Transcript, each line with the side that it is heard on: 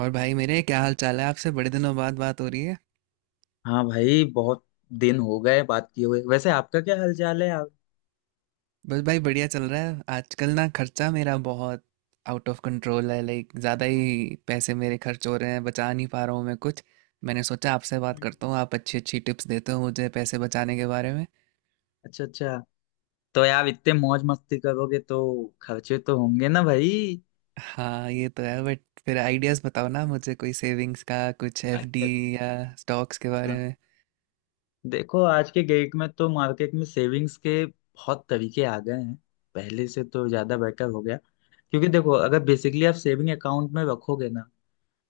right: और भाई मेरे क्या हाल चाल है? आपसे बड़े दिनों बाद बात हो रही है।
left: हाँ भाई, बहुत दिन हो गए बात किए हुए। वैसे आपका क्या हालचाल है आप?
right: बस भाई बढ़िया चल रहा है। आजकल ना, खर्चा मेरा बहुत आउट ऑफ कंट्रोल है। लाइक ज़्यादा ही पैसे मेरे खर्च हो रहे हैं, बचा नहीं पा रहा हूँ मैं कुछ। मैंने सोचा आपसे बात
left: हम्म।
right: करता हूँ, आप अच्छी अच्छी टिप्स देते हो मुझे पैसे बचाने के बारे में।
left: अच्छा, अच्छा। तो यार, इतने मौज मस्ती करोगे तो खर्चे तो होंगे ना भाई।
right: हाँ, ये तो है, बट फिर आइडियाज़ बताओ ना मुझे, कोई सेविंग्स का कुछ, एफडी
left: अच्छा,
right: या स्टॉक्स
left: अच्छा,
right: के बारे
left: हाँ।
right: में।
left: देखो, आज के डेट में तो मार्केट में सेविंग्स के बहुत तरीके आ गए हैं, पहले से तो ज्यादा बेटर हो गया। क्योंकि देखो, अगर बेसिकली आप सेविंग अकाउंट में रखोगे ना,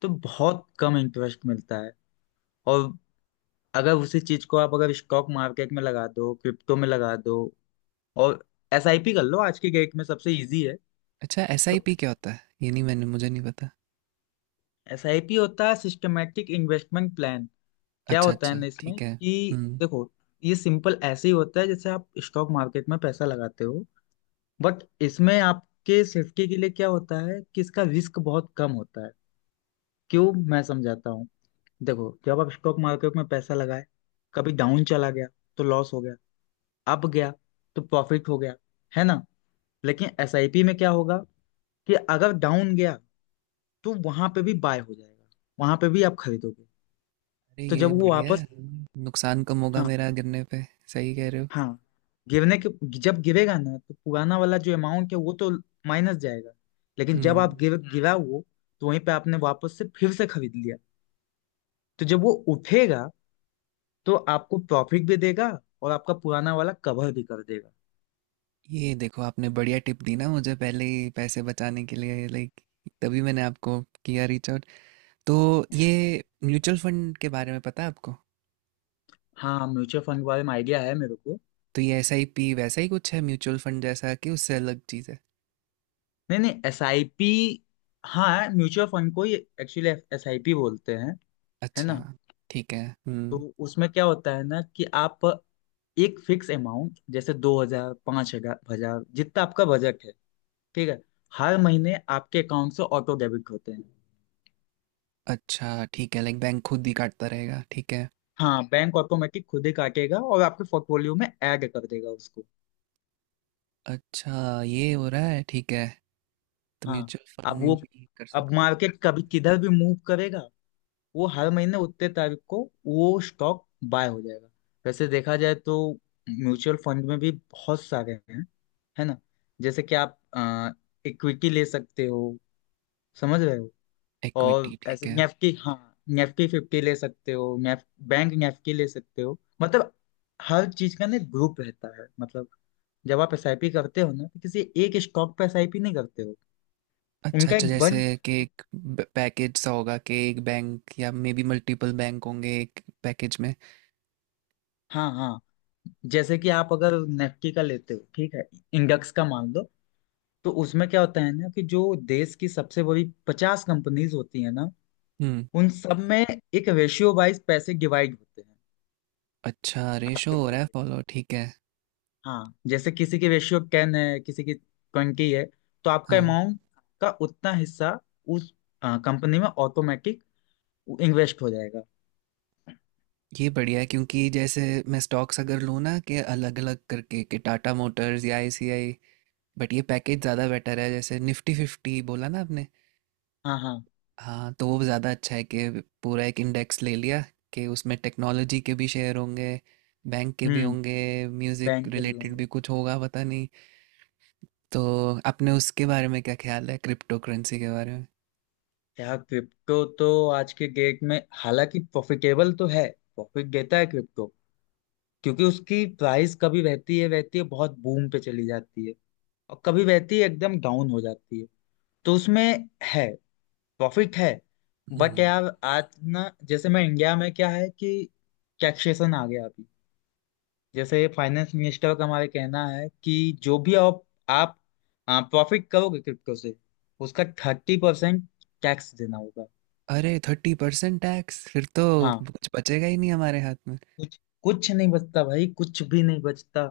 left: तो बहुत कम इंटरेस्ट मिलता है। और अगर उसी चीज को आप अगर स्टॉक मार्केट में लगा दो, क्रिप्टो में लगा दो, और SIP कर लो, आज के डेट में सबसे इजी है।
right: अच्छा,
left: तो
right: एसआईपी क्या होता है? ये नहीं मैंने मुझे नहीं पता।
left: SIP होता है सिस्टमेटिक इन्वेस्टमेंट प्लान। क्या
right: अच्छा
left: होता है
right: अच्छा,
left: ना इसमें
right: ठीक है।
left: कि
right: हम्म।
left: देखो, ये सिंपल ऐसे ही होता है जैसे आप स्टॉक मार्केट में पैसा लगाते हो। बट इसमें आपके सेफ्टी के लिए क्या होता है कि इसका रिस्क बहुत कम होता है। क्यों, मैं समझाता हूँ। देखो, जब आप स्टॉक मार्केट में पैसा लगाए, कभी डाउन चला गया तो लॉस हो गया, अप गया तो प्रॉफिट हो गया, है ना। लेकिन SIP में क्या होगा कि अगर डाउन गया, तो वहां पे भी बाय हो जाएगा, वहां पे भी आप खरीदोगे।
right: अरे
left: तो
right: ये
left: जब वो
right: बढ़िया है,
left: वापस,
right: नुकसान कम होगा
left: हाँ,
right: मेरा गिरने पे। सही कह रहे हो।
left: हाँ, गिरने के, जब गिरेगा ना तो पुराना वाला जो अमाउंट है वो तो माइनस जाएगा। लेकिन जब आप
right: हम्म।
left: गिरा वो, तो वहीं पे आपने वापस से फिर से खरीद लिया, तो जब वो उठेगा तो आपको प्रॉफिट भी देगा, और आपका पुराना वाला कवर भी कर देगा।
right: ये देखो आपने बढ़िया टिप दी ना मुझे पहले ही पैसे बचाने के लिए, लाइक तभी मैंने आपको किया रीच आउट। तो ये म्यूचुअल फंड के बारे में पता है आपको?
left: हाँ, म्यूचुअल फंड के बारे में आइडिया है मेरे को।
right: तो ये एस आई पी वैसा ही कुछ है म्यूचुअल फंड जैसा, कि उससे अलग चीज़ है?
left: नहीं नहीं, SIP, हाँ म्यूचुअल फंड को ही एक्चुअली SIP बोलते हैं, है
right: अच्छा,
left: ना।
right: ठीक है।
left: तो
right: हम्म।
left: उसमें क्या होता है ना कि आप एक फिक्स अमाउंट, जैसे 2,000, 5,000, 1,000, जितना आपका बजट है, ठीक है, हर महीने आपके अकाउंट से ऑटो डेबिट होते हैं।
right: अच्छा ठीक है, लाइक बैंक खुद ही काटता रहेगा, ठीक है।
left: हाँ बैंक ऑटोमेटिक खुद ही काटेगा और आपके पोर्टफोलियो में ऐड कर देगा उसको।
right: अच्छा, ये हो रहा है, ठीक है। तो
left: हाँ।
right: म्यूचुअल
left: अब
right: फंड
left: वो
right: भी कर
left: अब
right: सकते हैं।
left: मार्केट कभी किधर भी मूव करेगा, वो हर महीने उतने तारीख को वो स्टॉक बाय हो जाएगा। वैसे देखा जाए तो म्यूचुअल फंड में भी बहुत सारे हैं, है ना। जैसे कि आप इक्विटी ले सकते हो, समझ रहे हो, और
right: इक्विटी, ठीक
left: ऐसे
right: है।
left: नेफ्टी, हाँ Nifty 50 ले सकते हो, नेफ बैंक नेफ्टी ले सकते हो, मतलब हर चीज का ना ग्रुप रहता है। मतलब जब आप SIP करते हो ना तो किसी एक स्टॉक पे SIP नहीं करते हो,
right: अच्छा
left: उनका
right: अच्छा,
left: एक
right: जैसे
left: बंच,
right: कि
left: एक,
right: एक पैकेज सा होगा कि एक बैंक या मे बी मल्टीपल बैंक होंगे एक पैकेज में।
left: हाँ हाँ। जैसे कि आप अगर निफ्टी का लेते हो, ठीक है, इंडेक्स का मान लो, तो उसमें क्या होता है ना कि जो देश की सबसे बड़ी 50 कंपनीज होती है ना,
right: हम्म।
left: उन सब में एक रेशियो वाइज पैसे डिवाइड होते हैं,
right: अच्छा, रेशो
left: आपके
right: हो रहा है
left: पैसे।
right: फॉलो, ठीक है।
left: हाँ जैसे किसी की रेशियो टेन है, किसी की ट्वेंटी है, तो आपका
right: हाँ,
left: अमाउंट का उतना हिस्सा उस कंपनी में ऑटोमेटिक इन्वेस्ट हो जाएगा।
right: ये बढ़िया है क्योंकि जैसे मैं स्टॉक्स अगर लूँ ना, कि अलग अलग करके, कि टाटा मोटर्स या आईसीआई। बट ये पैकेज ज़्यादा बेटर है, जैसे निफ्टी फिफ्टी बोला ना आपने।
left: हाँ, हाँ।
right: हाँ, तो वो ज़्यादा अच्छा है कि पूरा एक इंडेक्स ले लिया, कि उसमें टेक्नोलॉजी के भी शेयर होंगे, बैंक के भी
left: हम्म।
right: होंगे, म्यूज़िक
left: बैंक के भी
right: रिलेटेड
left: होंगे।
right: भी कुछ होगा, पता नहीं। तो आपने उसके बारे में क्या ख्याल है, क्रिप्टो करेंसी के बारे में?
left: यार क्रिप्टो तो आज के डेट में हालांकि प्रॉफिटेबल तो है, प्रॉफिट देता है क्रिप्टो, क्योंकि उसकी प्राइस कभी रहती है बहुत बूम पे चली जाती है, और कभी रहती है एकदम डाउन हो जाती है। तो उसमें है, प्रॉफिट है। बट
right: हम्म
left: यार आज ना, जैसे मैं, इंडिया में क्या है कि टैक्सेशन आ गया अभी। जैसे फाइनेंस मिनिस्टर का हमारे कहना है कि जो भी आप प्रॉफिट करोगे क्रिप्टो से, उसका 30% टैक्स देना होगा।
right: अरे 30% टैक्स? फिर तो
left: हाँ,
right: कुछ बचेगा ही नहीं हमारे हाथ में।
left: कुछ कुछ नहीं बचता भाई, कुछ भी नहीं बचता।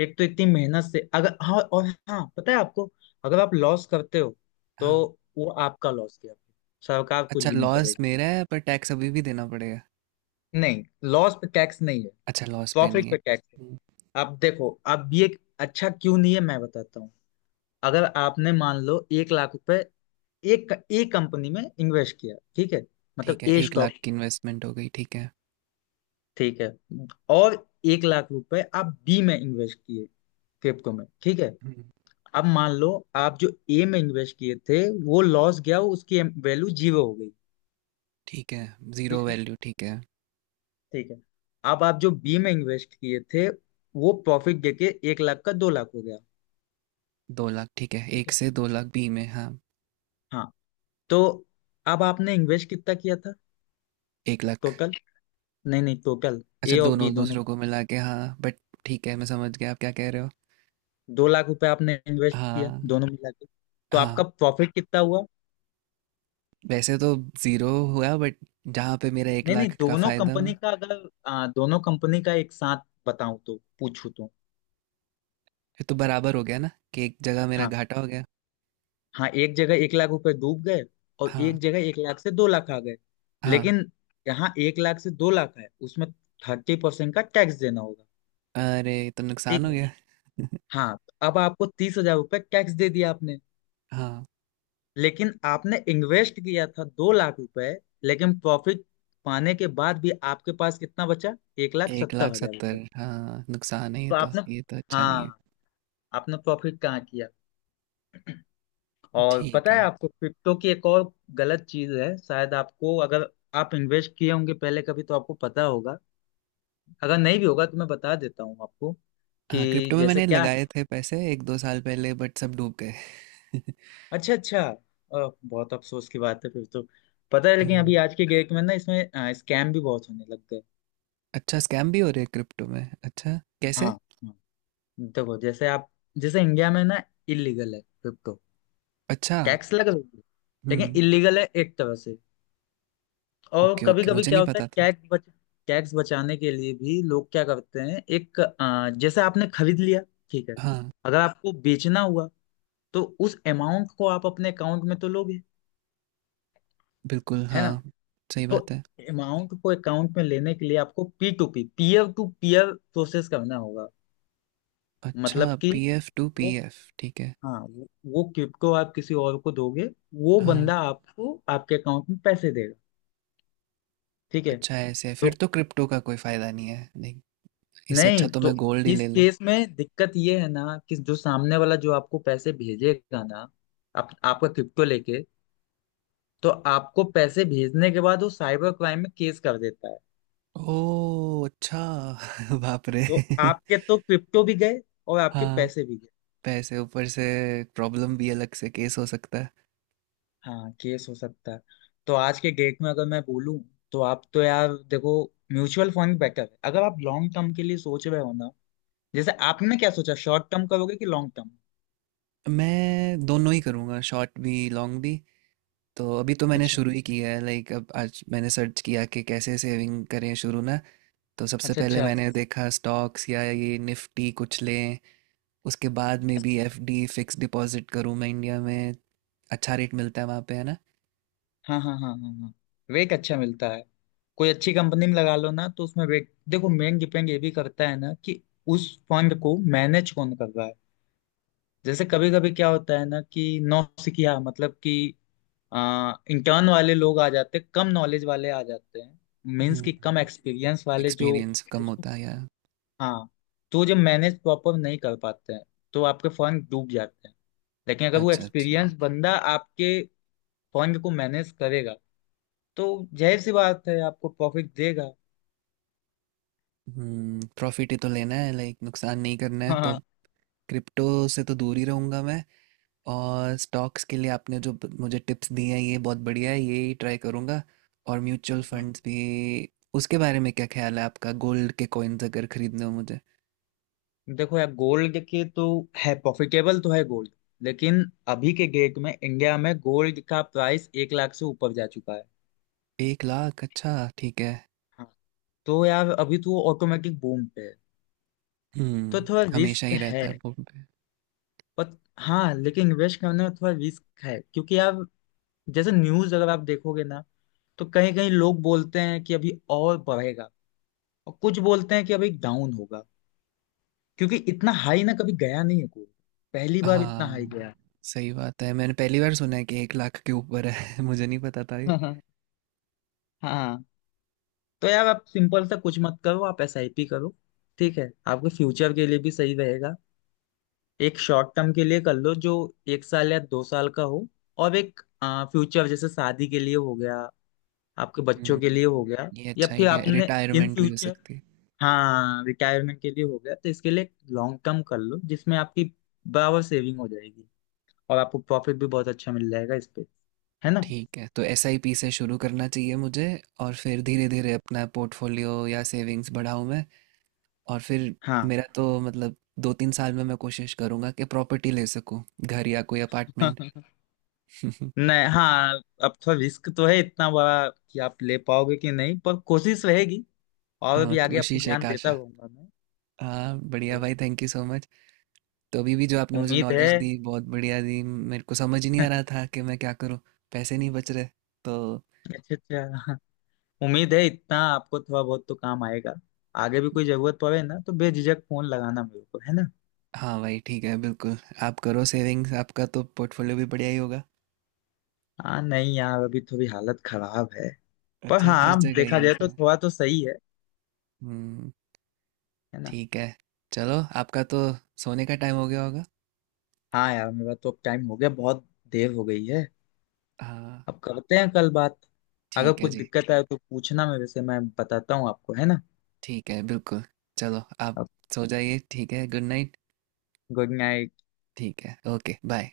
left: एक तो इतनी मेहनत से, अगर, हाँ, और हाँ पता है आपको, अगर आप लॉस करते हो, तो
right: हाँ।
left: वो आपका लॉस गया, सरकार कुछ
right: अच्छा,
left: भी नहीं
right: लॉस
left: करेगी।
right: मेरा है पर टैक्स अभी भी देना पड़ेगा?
left: नहीं, लॉस पे टैक्स नहीं है,
right: अच्छा, लॉस पे
left: प्रॉफिट
right: नहीं है।
left: पे टैक्स।
right: हम्म,
left: अब देखो, अब ये, अच्छा क्यों नहीं है मैं बताता हूँ। अगर आपने मान लो 1 लाख रुपए, एक एक कंपनी में इन्वेस्ट किया, ठीक है,
right: ठीक
left: मतलब
right: है।
left: ए
right: एक
left: स्टॉक,
right: लाख की इन्वेस्टमेंट हो गई, ठीक है।
left: ठीक है। और 1 लाख रुपए आप बी में इन्वेस्ट किए, क्रिप्टो में, ठीक है।
right: हम्म,
left: अब मान लो आप जो ए में इन्वेस्ट किए थे वो लॉस गया, उसकी वैल्यू जीरो हो गई,
right: ठीक है। जीरो
left: ठीक है,
right: वैल्यू, ठीक है।
left: ठीक है। अब आप जो बी में इन्वेस्ट किए थे, वो प्रॉफिट देके 1 लाख का 2 लाख हो गया,
right: दो लाख ठीक है,
left: ठीक
right: एक
left: है,
right: से दो लाख बी में, हाँ।
left: हाँ। तो अब आपने इन्वेस्ट कितना किया था
right: 1 लाख।
left: टोटल? नहीं नहीं, टोटल
right: अच्छा,
left: ए और बी
right: दोनों
left: दोनों,
right: दूसरों को मिला के, हाँ। बट ठीक है, मैं समझ गया आप क्या कह रहे हो।
left: 2 लाख रुपए आपने इन्वेस्ट किया
right: हाँ।
left: दोनों मिला के। तो
right: हाँ,
left: आपका प्रॉफिट कितना हुआ?
right: वैसे तो जीरो हुआ, बट जहाँ पे मेरा एक
left: नहीं नहीं,
right: लाख का
left: दोनों
right: फायदा हुआ,
left: कंपनी का, अगर आ, दोनों कंपनी का एक साथ बताऊं तो, पूछूं तो।
right: फिर तो बराबर हो गया ना, कि एक जगह मेरा
left: हाँ
right: घाटा हो गया।
left: हाँ, एक जगह 1 लाख रुपए डूब गए, और
right: हाँ।
left: एक जगह 1 लाख से 2 लाख आ गए।
right: हाँ।
left: लेकिन यहाँ 1 लाख से 2 लाख है उसमें 30% का टैक्स देना होगा,
right: अरे ये तो नुकसान
left: ठीक
right: हो
left: है,
right: गया।
left: हाँ। अब आपको 30,000 रुपये टैक्स दे दिया आपने,
right: हाँ।
left: लेकिन आपने इन्वेस्ट किया था 2 लाख रुपए। लेकिन प्रॉफिट पाने के बाद भी आपके पास कितना बचा? एक लाख
right: एक
left: सत्तर
right: लाख
left: हजार रुपये
right: सत्तर हाँ नुकसान है ये
left: तो
right: तो,
left: आपने,
right: ये तो अच्छा नहीं है।
left: हाँ, आपने प्रॉफिट कहाँ किया? और
right: ठीक
left: पता है
right: है।
left: आपको क्रिप्टो की एक और गलत चीज है, शायद आपको, अगर आप इन्वेस्ट किए होंगे पहले कभी तो आपको पता होगा, अगर नहीं भी होगा तो मैं बता देता हूँ आपको,
right: हाँ,
left: कि
right: क्रिप्टो में
left: जैसे
right: मैंने
left: क्या
right: लगाए
left: है।
right: थे पैसे एक दो साल पहले, बट सब डूब गए।
left: अच्छा अच्छा, बहुत अफसोस की बात है फिर तो। पता है लेकिन
right: हम्म,
left: अभी आज के डेट में ना इसमें स्कैम भी बहुत होने लग गए।
right: अच्छा, स्कैम भी हो रहे हैं क्रिप्टो में? अच्छा,
left: हाँ,
right: कैसे?
left: हाँ। देखो जैसे आप, जैसे इंडिया में ना इलीगल है क्रिप्टो,
right: अच्छा।
left: टैक्स लग रही है लेकिन
right: हम्म।
left: इलीगल है एक तरह से। और
right: ओके
left: कभी
right: ओके,
left: कभी
right: मुझे
left: क्या
right: नहीं
left: होता है
right: पता था।
left: टैक्स बच, टैक्स बचाने के लिए भी लोग क्या करते हैं, जैसे आपने खरीद लिया, ठीक है,
right: हाँ,
left: अगर आपको बेचना हुआ, तो उस अमाउंट को आप अपने अकाउंट में तो लोगे,
right: बिल्कुल
left: है
right: हाँ।
left: ना।
right: सही
left: तो
right: बात है।
left: अमाउंट को अकाउंट में लेने के लिए आपको P2P, peer to peer process करना होगा।
right: अच्छा,
left: मतलब कि
right: पीएफ
left: वो,
right: टू पीएफ ठीक है।
left: हाँ, वो क्रिप्टो आप किसी और को दोगे, वो
right: हाँ।
left: बंदा आपको आपके अकाउंट में पैसे देगा, ठीक है।
right: अच्छा, ऐसे है?
left: तो
right: फिर तो क्रिप्टो का कोई फायदा नहीं है, नहीं, इससे अच्छा
left: नहीं,
right: तो मैं
left: तो
right: गोल्ड ही
left: इस
right: ले लूँ।
left: केस में दिक्कत ये है ना कि जो सामने वाला, जो आपको पैसे भेजेगा ना, आप, आपका क्रिप्टो लेके, तो आपको पैसे भेजने के बाद वो साइबर क्राइम में केस कर देता है।
right: ओ अच्छा। बाप रे।
left: तो आपके तो क्रिप्टो भी गए और आपके
right: हाँ,
left: पैसे भी गए।
right: पैसे ऊपर से प्रॉब्लम भी, अलग से केस हो सकता है।
left: हाँ केस हो सकता है। तो आज के डेट में अगर मैं बोलूं, तो आप तो यार देखो, म्यूचुअल फंड बेटर है अगर आप लॉन्ग टर्म के लिए सोच रहे हो ना। जैसे आपने क्या सोचा, शॉर्ट टर्म करोगे कि लॉन्ग टर्म?
right: मैं दोनों ही करूँगा, शॉर्ट भी लॉन्ग भी। तो अभी तो मैंने
left: अच्छा,
right: शुरू ही किया है, लाइक अब आज मैंने सर्च किया कि कैसे सेविंग करें शुरू ना। तो सबसे
left: अच्छा,
right: पहले
left: अच्छा,
right: मैंने देखा स्टॉक्स या ये निफ्टी कुछ लें। उसके बाद में भी
left: अच्छा।
right: एफडी, फिक्स डिपॉजिट करूँ मैं इंडिया में। अच्छा रेट मिलता है वहाँ पे, है ना?
left: हाँ हाँ हाँ हाँ हाँ, वेक अच्छा मिलता है। कोई अच्छी कंपनी में लगा लो ना, तो उसमें वेक, देखो मेन डिपेंड ये भी करता है ना कि उस फंड को मैनेज कौन कर रहा है। जैसे कभी कभी क्या होता है ना कि नौसिखिया, मतलब कि, इंटर्न वाले लोग आ जाते हैं, कम नॉलेज वाले आ जाते हैं, मीन्स कि कम एक्सपीरियंस वाले, जो,
right: एक्सपीरियंस कम होता है, या?
left: हाँ। तो जब मैनेज प्रॉपर नहीं कर पाते हैं, तो आपके फंड डूब जाते हैं। लेकिन अगर वो
right: अच्छा अच्छा।
left: एक्सपीरियंस बंदा आपके फंड को मैनेज करेगा, तो जाहिर सी बात है आपको प्रॉफिट देगा।
right: प्रॉफिट ही तो लेना है, लाइक नुकसान नहीं करना है। तो
left: हाँ,
right: अब क्रिप्टो से तो दूर ही रहूँगा मैं। और स्टॉक्स के लिए आपने जो मुझे टिप्स दिए हैं, ये बहुत बढ़िया है, ये ही ट्राई करूँगा। और म्यूचुअल
left: हाँ।
right: फंड्स भी। उसके बारे में क्या ख्याल है आपका, गोल्ड के कॉइन्स अगर खरीदने हो मुझे?
left: देखो यार गोल्ड के तो, है, प्रॉफिटेबल तो है गोल्ड, लेकिन अभी के डेट में इंडिया में गोल्ड का प्राइस 1 लाख से ऊपर जा चुका है।
right: 1 लाख? अच्छा, ठीक है।
left: हाँ। तो यार अभी तो वो ऑटोमेटिक बूम पे है, तो
right: हम्म
left: थोड़ा
right: हमेशा
left: रिस्क
right: ही रहता
left: है।
right: है वो।
left: पर हाँ, लेकिन इन्वेस्ट करने में थोड़ा रिस्क है क्योंकि यार जैसे न्यूज अगर आप देखोगे ना, तो कहीं कहीं लोग बोलते हैं कि अभी और बढ़ेगा, और कुछ बोलते हैं कि अभी डाउन होगा, क्योंकि इतना हाई ना कभी गया नहीं है कोई, पहली बार इतना हाई
right: हाँ
left: गया।
right: सही बात है, मैंने पहली बार सुना है कि 1 लाख के ऊपर है। मुझे नहीं पता था ये।
left: हाँ। तो यार आप सिंपल सा कुछ मत करो, आप एसआईपी करो। ठीक है, आपके फ्यूचर के लिए भी सही रहेगा। एक शॉर्ट टर्म के लिए कर लो जो 1 साल या 2 साल का हो, और एक फ्यूचर, जैसे शादी के लिए हो गया, आपके बच्चों के लिए हो
right: हम्म
left: गया,
right: ये
left: या
right: अच्छा
left: फिर
right: आइडिया,
left: आपने इन
right: रिटायरमेंट भी हो
left: फ्यूचर,
right: सकती है।
left: हाँ रिटायरमेंट के लिए हो गया, तो इसके लिए लॉन्ग टर्म कर लो, जिसमें आपकी बराबर सेविंग हो जाएगी, और आपको प्रॉफिट भी बहुत अच्छा मिल जाएगा इस पे, है ना।
right: ठीक है, तो एसआईपी से शुरू करना चाहिए मुझे। और फिर धीरे धीरे अपना पोर्टफोलियो या सेविंग्स बढ़ाऊं मैं। और फिर
left: हाँ
right: मेरा तो मतलब दो तीन साल में मैं कोशिश करूंगा कि प्रॉपर्टी ले सकूं, घर या कोई अपार्टमेंट।
left: नहीं हाँ, अब थोड़ा रिस्क तो है इतना बड़ा, कि आप ले पाओगे कि नहीं, पर कोशिश रहेगी। और
right: हाँ,
left: भी आगे आपको
right: कोशिश, एक
left: ज्ञान देता
right: आशा।
left: रहूंगा मैं।
right: हाँ बढ़िया
left: तो
right: भाई, थैंक यू सो मच। तो अभी भी जो आपने मुझे
left: उम्मीद है
right: नॉलेज दी, बहुत बढ़िया दी, मेरे को समझ ही नहीं आ रहा था कि मैं क्या करूँ, पैसे नहीं बच रहे तो।
left: अच्छा अच्छा, उम्मीद है इतना आपको थोड़ा बहुत तो काम आएगा। आगे भी कोई जरूरत पड़े ना तो बेझिझक फोन लगाना मेरे को, है ना।
right: हाँ भाई, ठीक है, बिल्कुल। आप करो सेविंग्स, आपका तो पोर्टफोलियो भी बढ़िया ही होगा।
left: हाँ नहीं यार, अभी थोड़ी हालत खराब है। पर
right: अच्छा, हर
left: हाँ,
right: जगह
left: देखा
right: ही
left: जाए
right: ऐसा
left: तो
right: है।
left: थोड़ा तो सही है
right: हम्म।
left: है ना।
right: ठीक है। चलो, आपका तो सोने का टाइम हो गया होगा।
left: हाँ यार मेरा तो अब टाइम हो गया, बहुत देर हो गई है।
right: हाँ।
left: अब करते हैं कल बात। अगर
right: ठीक है
left: कुछ
right: जी।
left: दिक्कत आए तो पूछना मेरे से, मैं बताता हूँ आपको, है ना।
right: ठीक है, बिल्कुल। चलो, आप
left: अब
right: सो जाइए, ठीक है, गुड नाइट।
left: Good night.
right: ठीक है, ओके बाय।